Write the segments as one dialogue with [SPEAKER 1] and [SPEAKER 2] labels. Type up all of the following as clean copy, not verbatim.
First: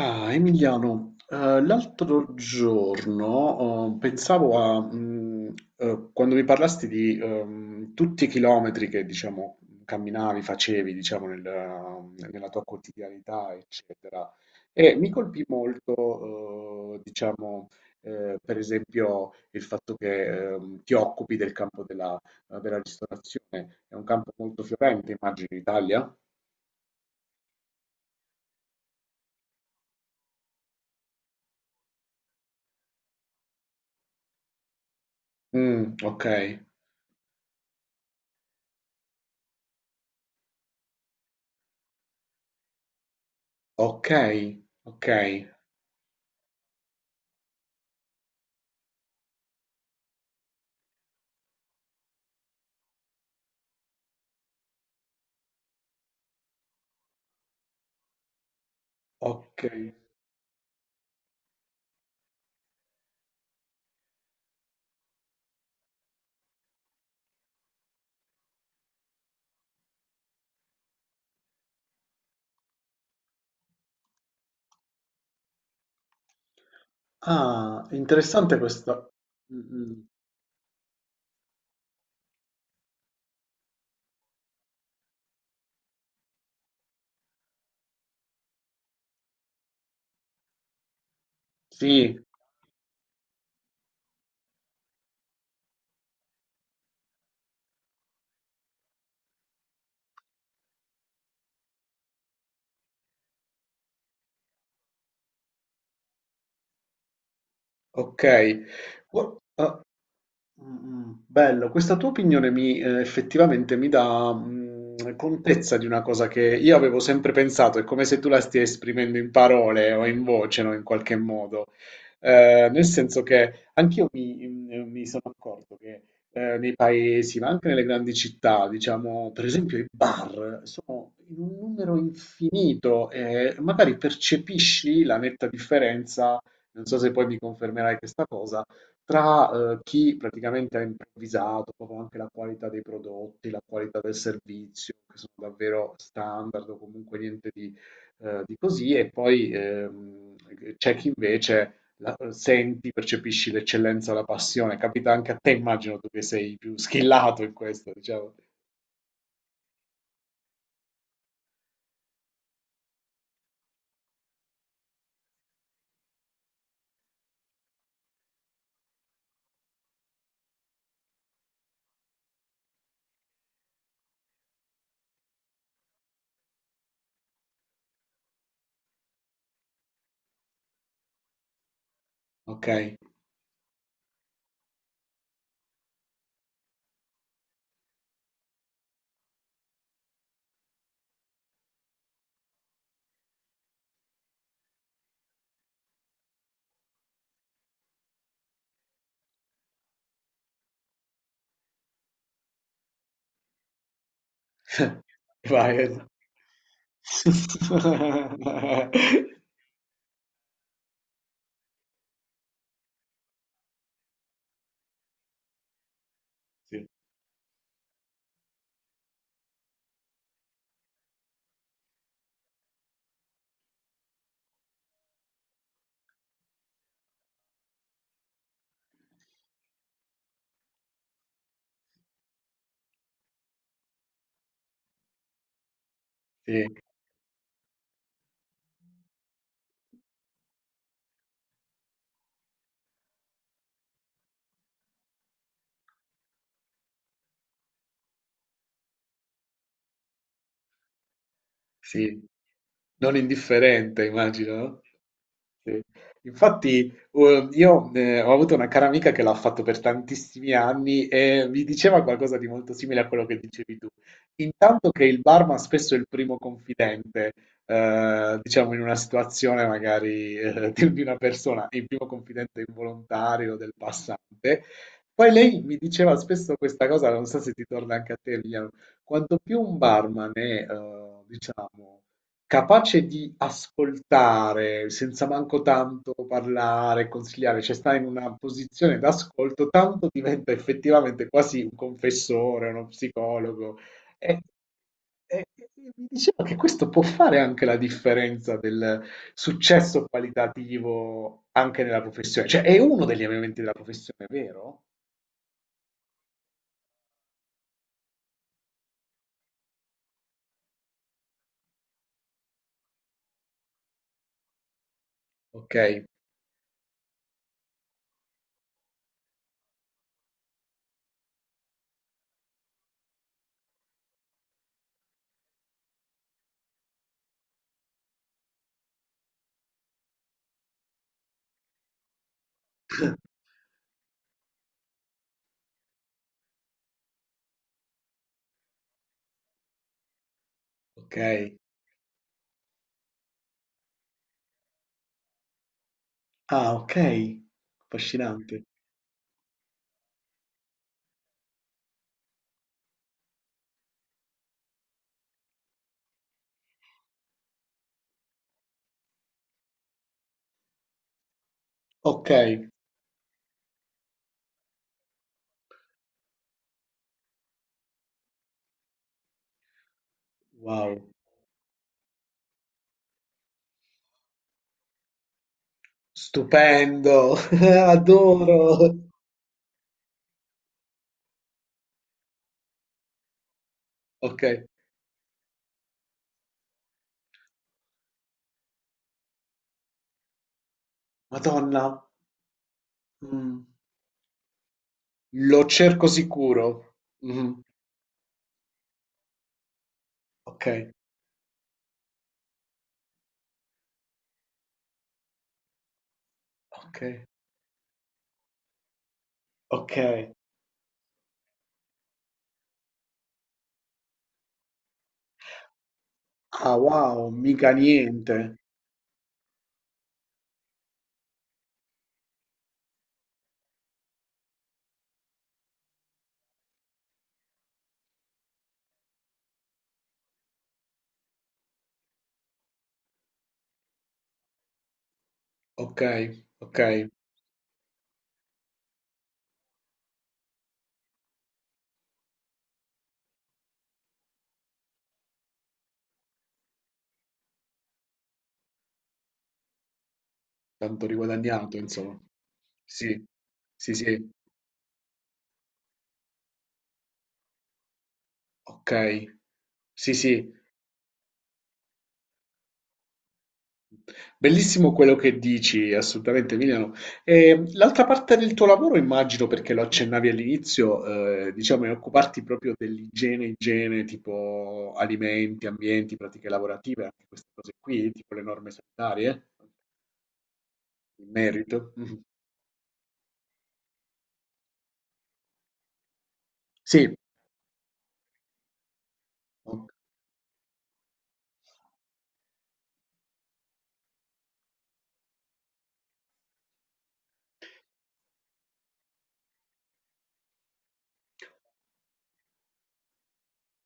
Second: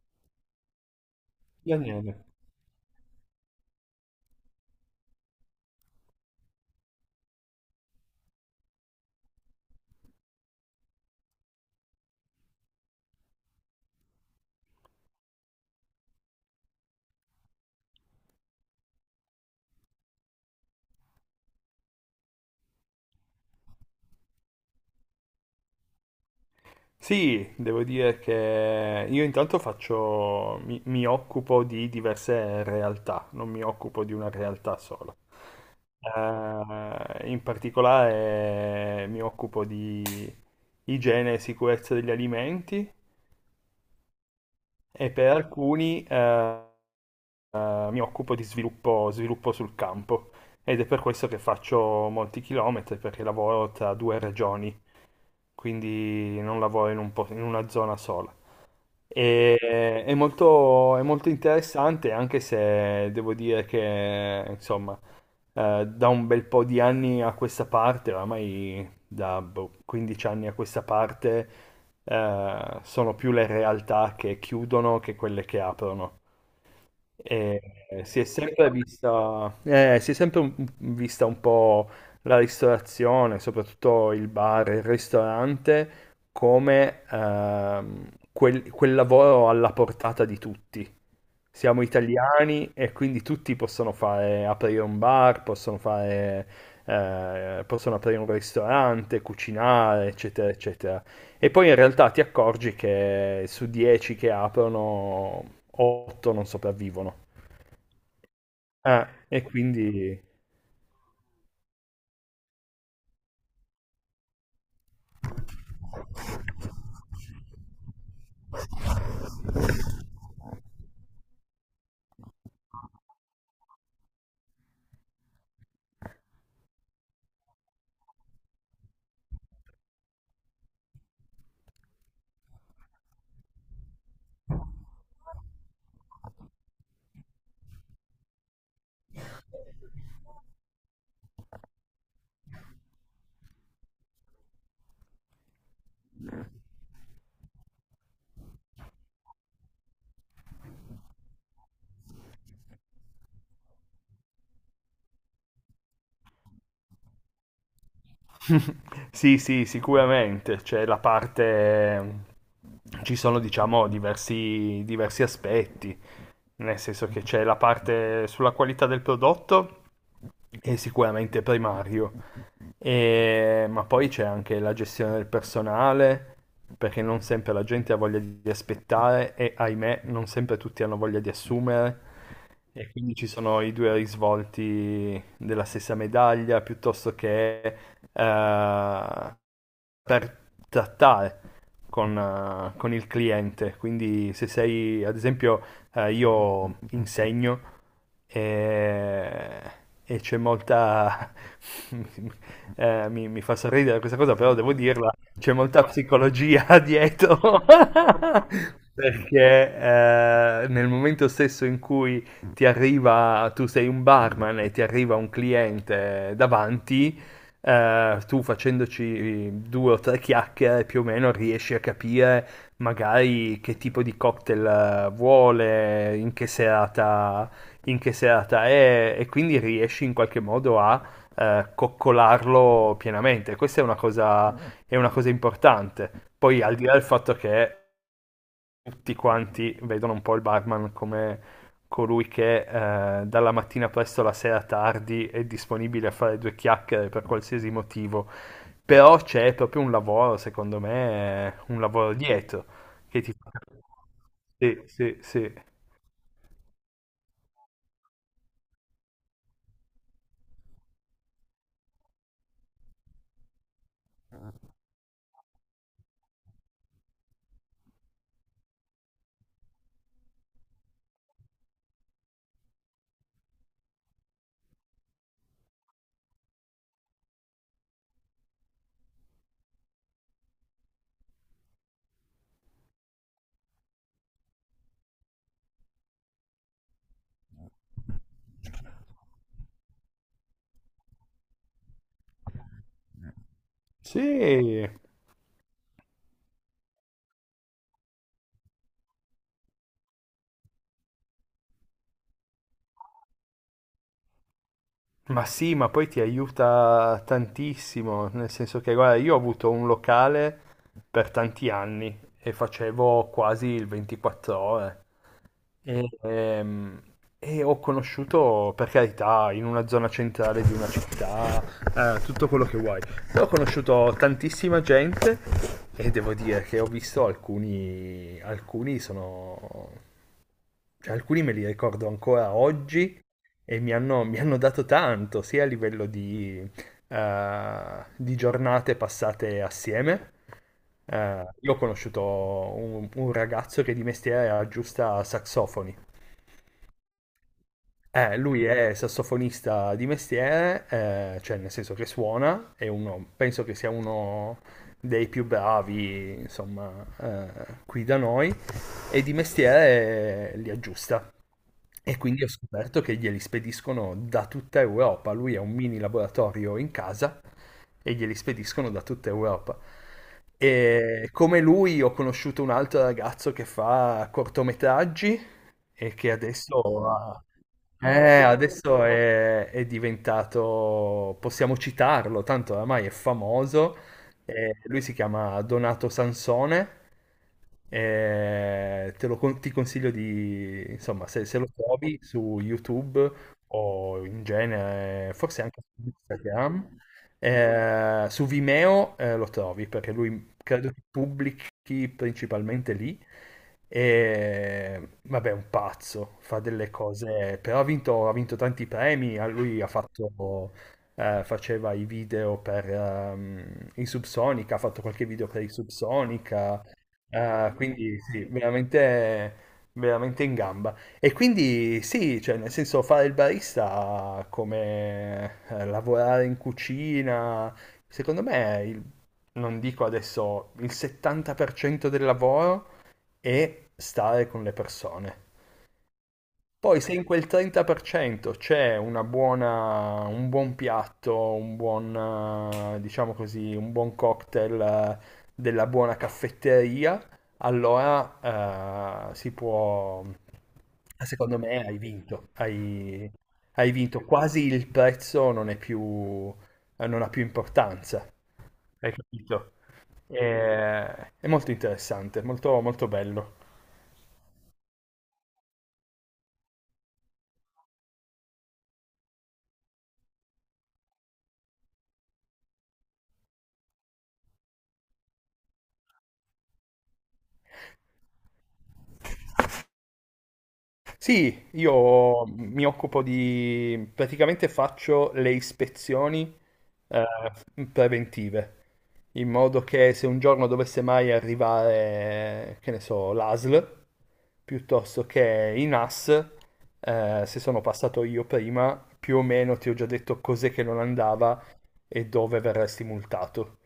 [SPEAKER 1] Ah, Emiliano,
[SPEAKER 2] Io niente.
[SPEAKER 1] l'altro giorno, pensavo a quando mi parlasti di tutti i chilometri che, diciamo, camminavi, facevi, diciamo, nella tua quotidianità, eccetera, e mi colpì molto, diciamo, per esempio, il fatto che ti occupi del campo della ristorazione, è un campo molto fiorente, immagino, in Italia.
[SPEAKER 2] Sì, devo dire che io intanto faccio, mi occupo di diverse realtà, non mi occupo di una realtà sola.
[SPEAKER 1] Mm, ok.
[SPEAKER 2] In particolare mi occupo di igiene e sicurezza degli alimenti
[SPEAKER 1] Ok, ok,
[SPEAKER 2] e per alcuni mi occupo di sviluppo, sviluppo sul campo ed è per questo che faccio molti chilometri perché lavoro tra due regioni, quindi non lavoro in una zona sola. E-
[SPEAKER 1] ok.
[SPEAKER 2] è molto, è molto interessante, anche se devo dire che, insomma, da un bel po' di anni a questa parte, oramai da boh, 15 anni a questa parte, sono più le realtà che chiudono che quelle che aprono. E
[SPEAKER 1] Ah,
[SPEAKER 2] si è
[SPEAKER 1] interessante
[SPEAKER 2] sempre
[SPEAKER 1] questo.
[SPEAKER 2] vista,
[SPEAKER 1] Mm, mm.
[SPEAKER 2] si è sempre un- vista un po' la ristorazione, soprattutto il bar, il ristorante, come quel lavoro alla portata di tutti. Siamo
[SPEAKER 1] Sì.
[SPEAKER 2] italiani e quindi tutti aprire un bar, possono aprire un ristorante, cucinare, eccetera, eccetera. E poi in realtà ti accorgi che su 10 che aprono, 8 non sopravvivono.
[SPEAKER 1] Ok.
[SPEAKER 2] Eh,
[SPEAKER 1] Gu-
[SPEAKER 2] e
[SPEAKER 1] ah,
[SPEAKER 2] quindi.
[SPEAKER 1] mm, mm, bello, questa tua opinione effettivamente mi dà contezza di una cosa che io avevo sempre pensato, è come se tu la stia esprimendo in parole o in voce, no, in qualche modo. Nel senso che anch'io mi sono accorto che nei paesi, ma anche nelle grandi città, diciamo, per esempio i bar sono in un numero infinito e magari percepisci la netta differenza. Non so se poi mi confermerai questa cosa, tra chi praticamente ha improvvisato proprio anche la qualità dei prodotti, la qualità del servizio, che sono davvero standard o comunque niente di così, e poi c'è chi invece senti, percepisci l'eccellenza, la passione. Capita anche a te, immagino tu che sei più schillato in questo, diciamo.
[SPEAKER 2] Sì, sì, sicuramente. C'è la parte. Ci sono, diciamo, diversi aspetti, nel senso che c'è la parte sulla qualità del prodotto, è sicuramente primario. Ma poi c'è anche la gestione del personale, perché non sempre la gente ha voglia di aspettare e, ahimè, non sempre tutti hanno voglia di assumere.
[SPEAKER 1] Ok,
[SPEAKER 2] E quindi ci sono i due risvolti della stessa medaglia, piuttosto che eh, per trattare con il cliente. Quindi se sei, ad esempio, io insegno e, e c'è molta. Mi fa sorridere questa cosa, però devo dirla, c'è
[SPEAKER 1] vai.
[SPEAKER 2] molta psicologia dietro. Perché nel momento stesso in cui ti arriva, tu sei un barman e ti arriva un cliente
[SPEAKER 1] Sì,
[SPEAKER 2] davanti, tu facendoci due o tre chiacchiere più o meno riesci a capire magari che tipo di cocktail vuole, in che serata è e quindi riesci in qualche modo a coccolarlo pienamente. Questa è una cosa importante. Poi
[SPEAKER 1] sì.
[SPEAKER 2] al di là del fatto che tutti quanti vedono un po' il barman come colui che dalla mattina presto alla sera tardi è disponibile a fare due chiacchiere per qualsiasi motivo, però c'è proprio un lavoro, secondo me, un lavoro
[SPEAKER 1] Sì.
[SPEAKER 2] dietro
[SPEAKER 1] Non
[SPEAKER 2] che ti fa capire.
[SPEAKER 1] indifferente immagino, no?
[SPEAKER 2] Sì, sì, sì.
[SPEAKER 1] Sì. Infatti, io ho avuto una cara amica che l'ha fatto per tantissimi anni e mi diceva qualcosa di molto simile a quello che dicevi tu. Intanto che il barman spesso è il primo confidente, diciamo in una situazione magari di una persona, il primo confidente involontario del passante. Poi lei mi diceva spesso questa cosa, non so se ti torna anche a te, Emiliano, quanto più un barman è, diciamo, capace di ascoltare senza manco tanto parlare, consigliare, cioè sta in una posizione d'ascolto, tanto diventa effettivamente quasi un confessore, uno psicologo. E,
[SPEAKER 2] Sì,
[SPEAKER 1] e- e mi diceva che questo può fare anche la differenza del successo qualitativo anche nella professione, cioè è uno degli elementi della professione, vero?
[SPEAKER 2] ma poi ti aiuta tantissimo, nel senso che, guarda, io ho avuto un locale per tanti anni e facevo quasi il 24 ore.
[SPEAKER 1] Ok.
[SPEAKER 2] E, ehm, e ho conosciuto, per carità, in una zona centrale di una città, tutto quello che vuoi. Però ho conosciuto tantissima gente e devo dire che ho visto cioè, alcuni me li ricordo ancora oggi e mi hanno dato tanto, sia a livello di giornate passate assieme.
[SPEAKER 1] Ok.
[SPEAKER 2] Io ho conosciuto un ragazzo che di mestiere aggiusta saxofoni.
[SPEAKER 1] Ah, ok,
[SPEAKER 2] Eh,
[SPEAKER 1] affascinante.
[SPEAKER 2] lui è sassofonista di mestiere, cioè nel senso che suona, è uno, penso che sia uno dei più bravi, insomma, qui da noi, e di mestiere li aggiusta. E
[SPEAKER 1] Ok,
[SPEAKER 2] quindi ho scoperto che glieli spediscono da tutta Europa. Lui ha un mini laboratorio in casa e glieli spediscono da tutta Europa.
[SPEAKER 1] wow,
[SPEAKER 2] E come lui ho conosciuto un altro ragazzo che fa cortometraggi e che adesso
[SPEAKER 1] stupendo.
[SPEAKER 2] eh,
[SPEAKER 1] Adoro.
[SPEAKER 2] adesso è diventato, possiamo citarlo, tanto oramai è famoso.
[SPEAKER 1] Ok,
[SPEAKER 2] Lui si chiama Donato Sansone. Ti consiglio di, insomma, se lo
[SPEAKER 1] Madonna,
[SPEAKER 2] trovi su YouTube
[SPEAKER 1] mm,
[SPEAKER 2] o in genere,
[SPEAKER 1] lo
[SPEAKER 2] forse anche su
[SPEAKER 1] cerco sicuro.
[SPEAKER 2] Instagram,
[SPEAKER 1] Mhm.
[SPEAKER 2] su Vimeo, lo trovi perché lui
[SPEAKER 1] Ok,
[SPEAKER 2] credo che pubblichi giochi principalmente lì. E vabbè, è un pazzo, fa delle
[SPEAKER 1] ok,
[SPEAKER 2] cose, però ha vinto tanti premi. A Lui ha
[SPEAKER 1] ok.
[SPEAKER 2] fatto, faceva i video per i Subsonica, ha fatto qualche video per i
[SPEAKER 1] Ah,
[SPEAKER 2] Subsonica.
[SPEAKER 1] wow, mica
[SPEAKER 2] Quindi
[SPEAKER 1] niente.
[SPEAKER 2] sì, veramente, veramente in gamba. E quindi sì, cioè, nel senso fare il barista come lavorare in cucina, secondo me non dico adesso il 70% del lavoro è stare con le persone.
[SPEAKER 1] Ok, ok,
[SPEAKER 2] Poi se in quel 30% c'è un buon piatto, diciamo così, un buon cocktail della buona caffetteria, allora si può,
[SPEAKER 1] tanto
[SPEAKER 2] secondo
[SPEAKER 1] riguadagnato,
[SPEAKER 2] me hai
[SPEAKER 1] insomma.
[SPEAKER 2] vinto,
[SPEAKER 1] Sì,
[SPEAKER 2] hai, hai
[SPEAKER 1] sì,
[SPEAKER 2] vinto,
[SPEAKER 1] sì,
[SPEAKER 2] quasi il prezzo non è più, non ha più importanza,
[SPEAKER 1] ok.
[SPEAKER 2] hai capito?
[SPEAKER 1] Sì, sì.
[SPEAKER 2] È, è molto interessante, molto, molto bello.
[SPEAKER 1] Bellissimo quello che dici, assolutamente Emiliano. E l'altra parte del tuo lavoro, immagino, perché lo accennavi all'inizio, diciamo, è occuparti proprio dell'igiene, igiene, tipo alimenti, ambienti, pratiche lavorative, anche queste cose qui, tipo le norme sanitarie, in
[SPEAKER 2] Sì,
[SPEAKER 1] merito. Mhm.
[SPEAKER 2] io mi occupo praticamente faccio le ispezioni
[SPEAKER 1] Sì.
[SPEAKER 2] eh, preventive, in modo che se un giorno dovesse mai arrivare, che ne so, l'ASL, piuttosto che i NAS, se sono passato io prima, più o meno ti ho già detto cos'è che non andava e dove verresti multato.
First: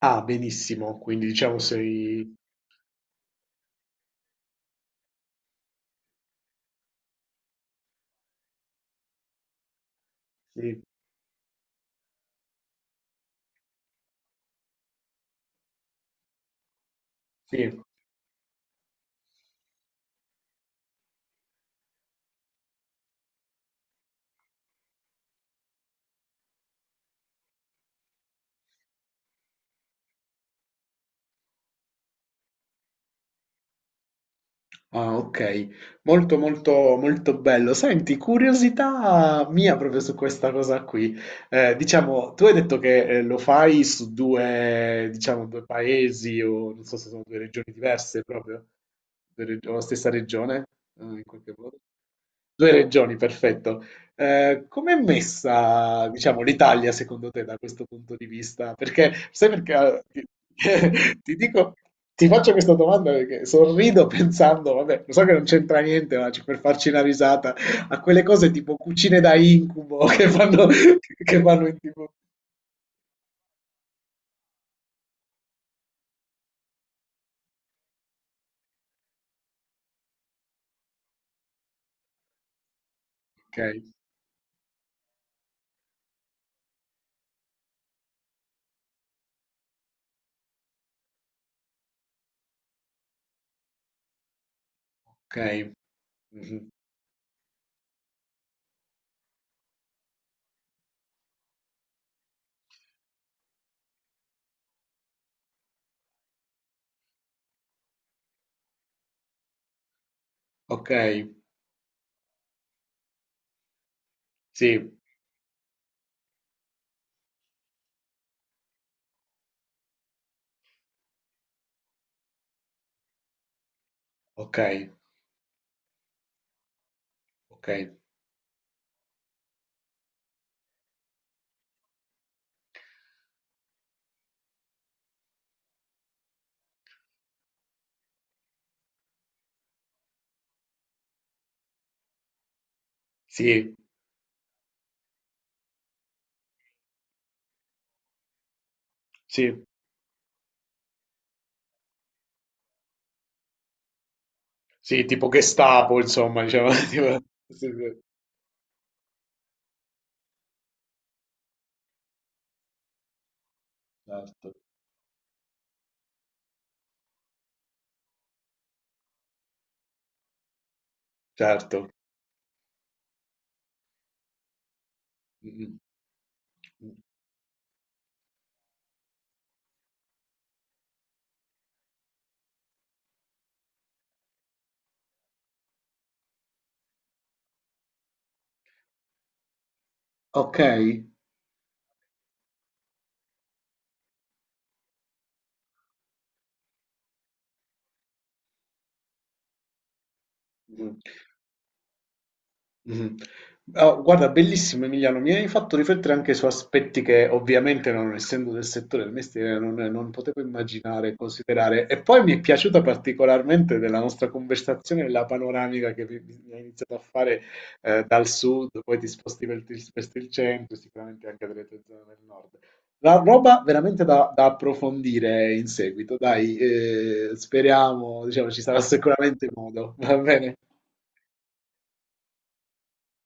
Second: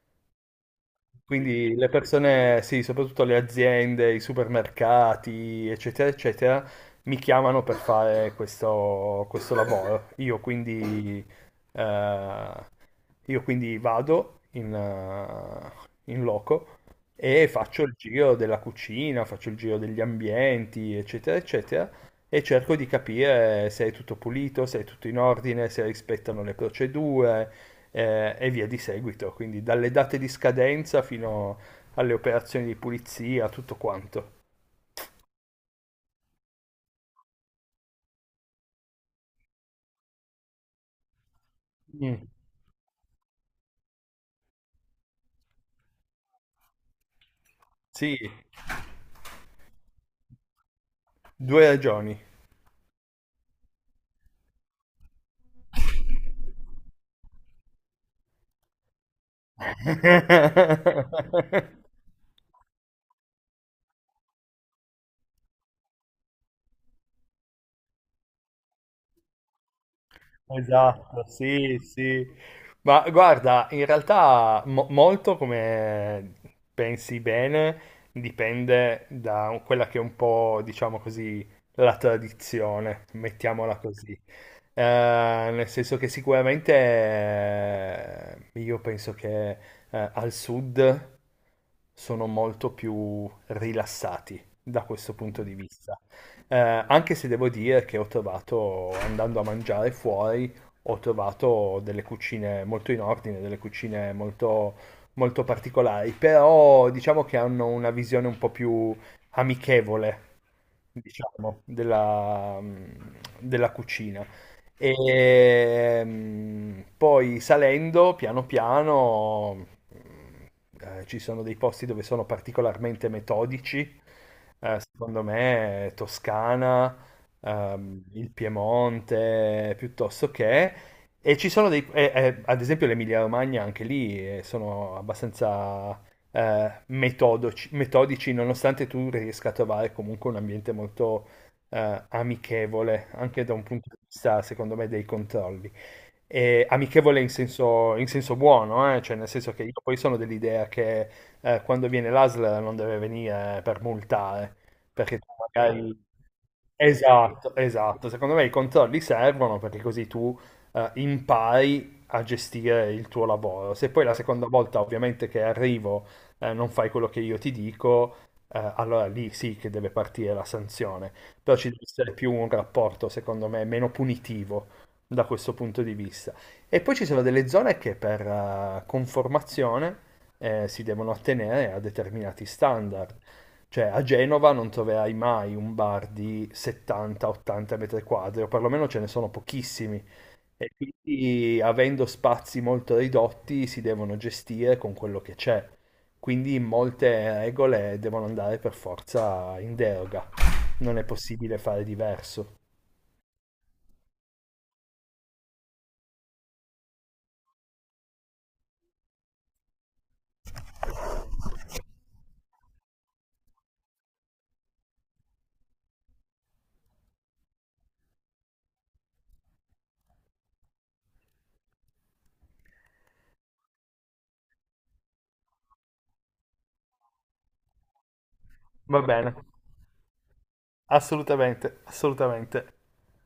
[SPEAKER 1] Ah, benissimo, quindi diciamo
[SPEAKER 2] Quindi le
[SPEAKER 1] sei.
[SPEAKER 2] persone, sì, soprattutto le aziende, i supermercati, eccetera, eccetera, mi chiamano per fare questo lavoro.
[SPEAKER 1] Sì,
[SPEAKER 2] Eh, io quindi vado in loco e
[SPEAKER 1] sì.
[SPEAKER 2] faccio il giro della cucina, faccio il giro degli ambienti, eccetera, eccetera, e cerco di capire se è tutto pulito, se è tutto in ordine, se rispettano le procedure e via di seguito, quindi dalle date di scadenza fino alle operazioni di pulizia, tutto quanto.
[SPEAKER 1] Ah, ok, molto molto molto bello. Senti, curiosità mia proprio su questa cosa qui. Eh,
[SPEAKER 2] Mm.
[SPEAKER 1] diciamo, tu hai detto che lo fai su due, diciamo, due paesi o non so se sono due regioni
[SPEAKER 2] Sì,
[SPEAKER 1] diverse proprio, o la stessa regione, in qualche
[SPEAKER 2] due
[SPEAKER 1] modo.
[SPEAKER 2] ragioni.
[SPEAKER 1] 2 regioni, perfetto. Com'è messa, diciamo, l'Italia secondo te da questo punto di vista? Perché, sai perché, ti dico, ti faccio questa domanda perché sorrido pensando, vabbè, lo so che non c'entra niente, ma per farci una risata, a quelle cose tipo cucine da incubo che fanno,
[SPEAKER 2] Esatto,
[SPEAKER 1] che fanno in
[SPEAKER 2] sì,
[SPEAKER 1] tipo.
[SPEAKER 2] sì. Ma guarda, in realtà molto come pensi bene dipende da quella che è un po', diciamo così, la tradizione,
[SPEAKER 1] Ok,
[SPEAKER 2] mettiamola così. Eh, nel senso che sicuramente io penso che al sud sono molto più rilassati da questo
[SPEAKER 1] ok,
[SPEAKER 2] punto di vista. Eh,
[SPEAKER 1] mhm,
[SPEAKER 2] anche se devo dire che ho trovato, andando a mangiare fuori, ho trovato delle cucine molto in ordine, delle cucine molto, molto particolari, però diciamo che hanno una visione un po' più amichevole,
[SPEAKER 1] ok,
[SPEAKER 2] diciamo, della cucina.
[SPEAKER 1] sì,
[SPEAKER 2] E poi salendo piano piano ci sono dei posti dove sono particolarmente metodici,
[SPEAKER 1] ok,
[SPEAKER 2] secondo me Toscana,
[SPEAKER 1] ok,
[SPEAKER 2] il Piemonte, piuttosto che. E ci sono ad esempio l'Emilia-Romagna anche lì sono abbastanza metodici, nonostante tu riesca a trovare comunque un ambiente molto amichevole, anche da un
[SPEAKER 1] sì,
[SPEAKER 2] punto di vista, secondo me, dei controlli. E amichevole in senso buono, cioè nel senso che
[SPEAKER 1] sì,
[SPEAKER 2] io poi sono dell'idea che quando viene l'ASL non deve venire per multare,
[SPEAKER 1] sì,
[SPEAKER 2] perché tu
[SPEAKER 1] tipo Gestapo,
[SPEAKER 2] magari.
[SPEAKER 1] insomma, diciamo,
[SPEAKER 2] Esatto,
[SPEAKER 1] sì, sì.
[SPEAKER 2] esatto. Secondo me i controlli servono perché così tu impari a gestire il tuo lavoro. Se poi la seconda
[SPEAKER 1] Certo.
[SPEAKER 2] volta ovviamente che arrivo non fai quello che io ti dico, allora lì sì che deve partire la sanzione. Però ci deve
[SPEAKER 1] Certo.
[SPEAKER 2] essere più un rapporto, secondo me, meno punitivo da questo
[SPEAKER 1] Mh-mh.
[SPEAKER 2] punto di vista. E
[SPEAKER 1] Mh.
[SPEAKER 2] poi ci sono delle zone che per conformazione si devono attenere a determinati standard. Cioè a Genova non troverai mai un bar di 70-80 metri quadri, o perlomeno ce ne sono pochissimi. E
[SPEAKER 1] Okay.
[SPEAKER 2] quindi avendo spazi molto ridotti si devono gestire con quello che c'è. Quindi molte regole devono andare per forza in deroga.
[SPEAKER 1] Mh.
[SPEAKER 2] Non è possibile fare diverso.
[SPEAKER 1] Mh-mh. Ah, guarda, bellissimo Emiliano, mi hai fatto riflettere anche su aspetti che ovviamente non essendo del settore del mestiere non potevo immaginare e considerare. E poi mi è piaciuta particolarmente della nostra conversazione la panoramica che mi hai iniziato a fare dal sud, poi ti sposti il centro, sicuramente anche delle tue zone del nord. La roba veramente da approfondire in seguito, dai, speriamo, diciamo, ci sarà
[SPEAKER 2] Va bene.
[SPEAKER 1] sicuramente modo, va bene?
[SPEAKER 2] Assolutamente, assolutamente.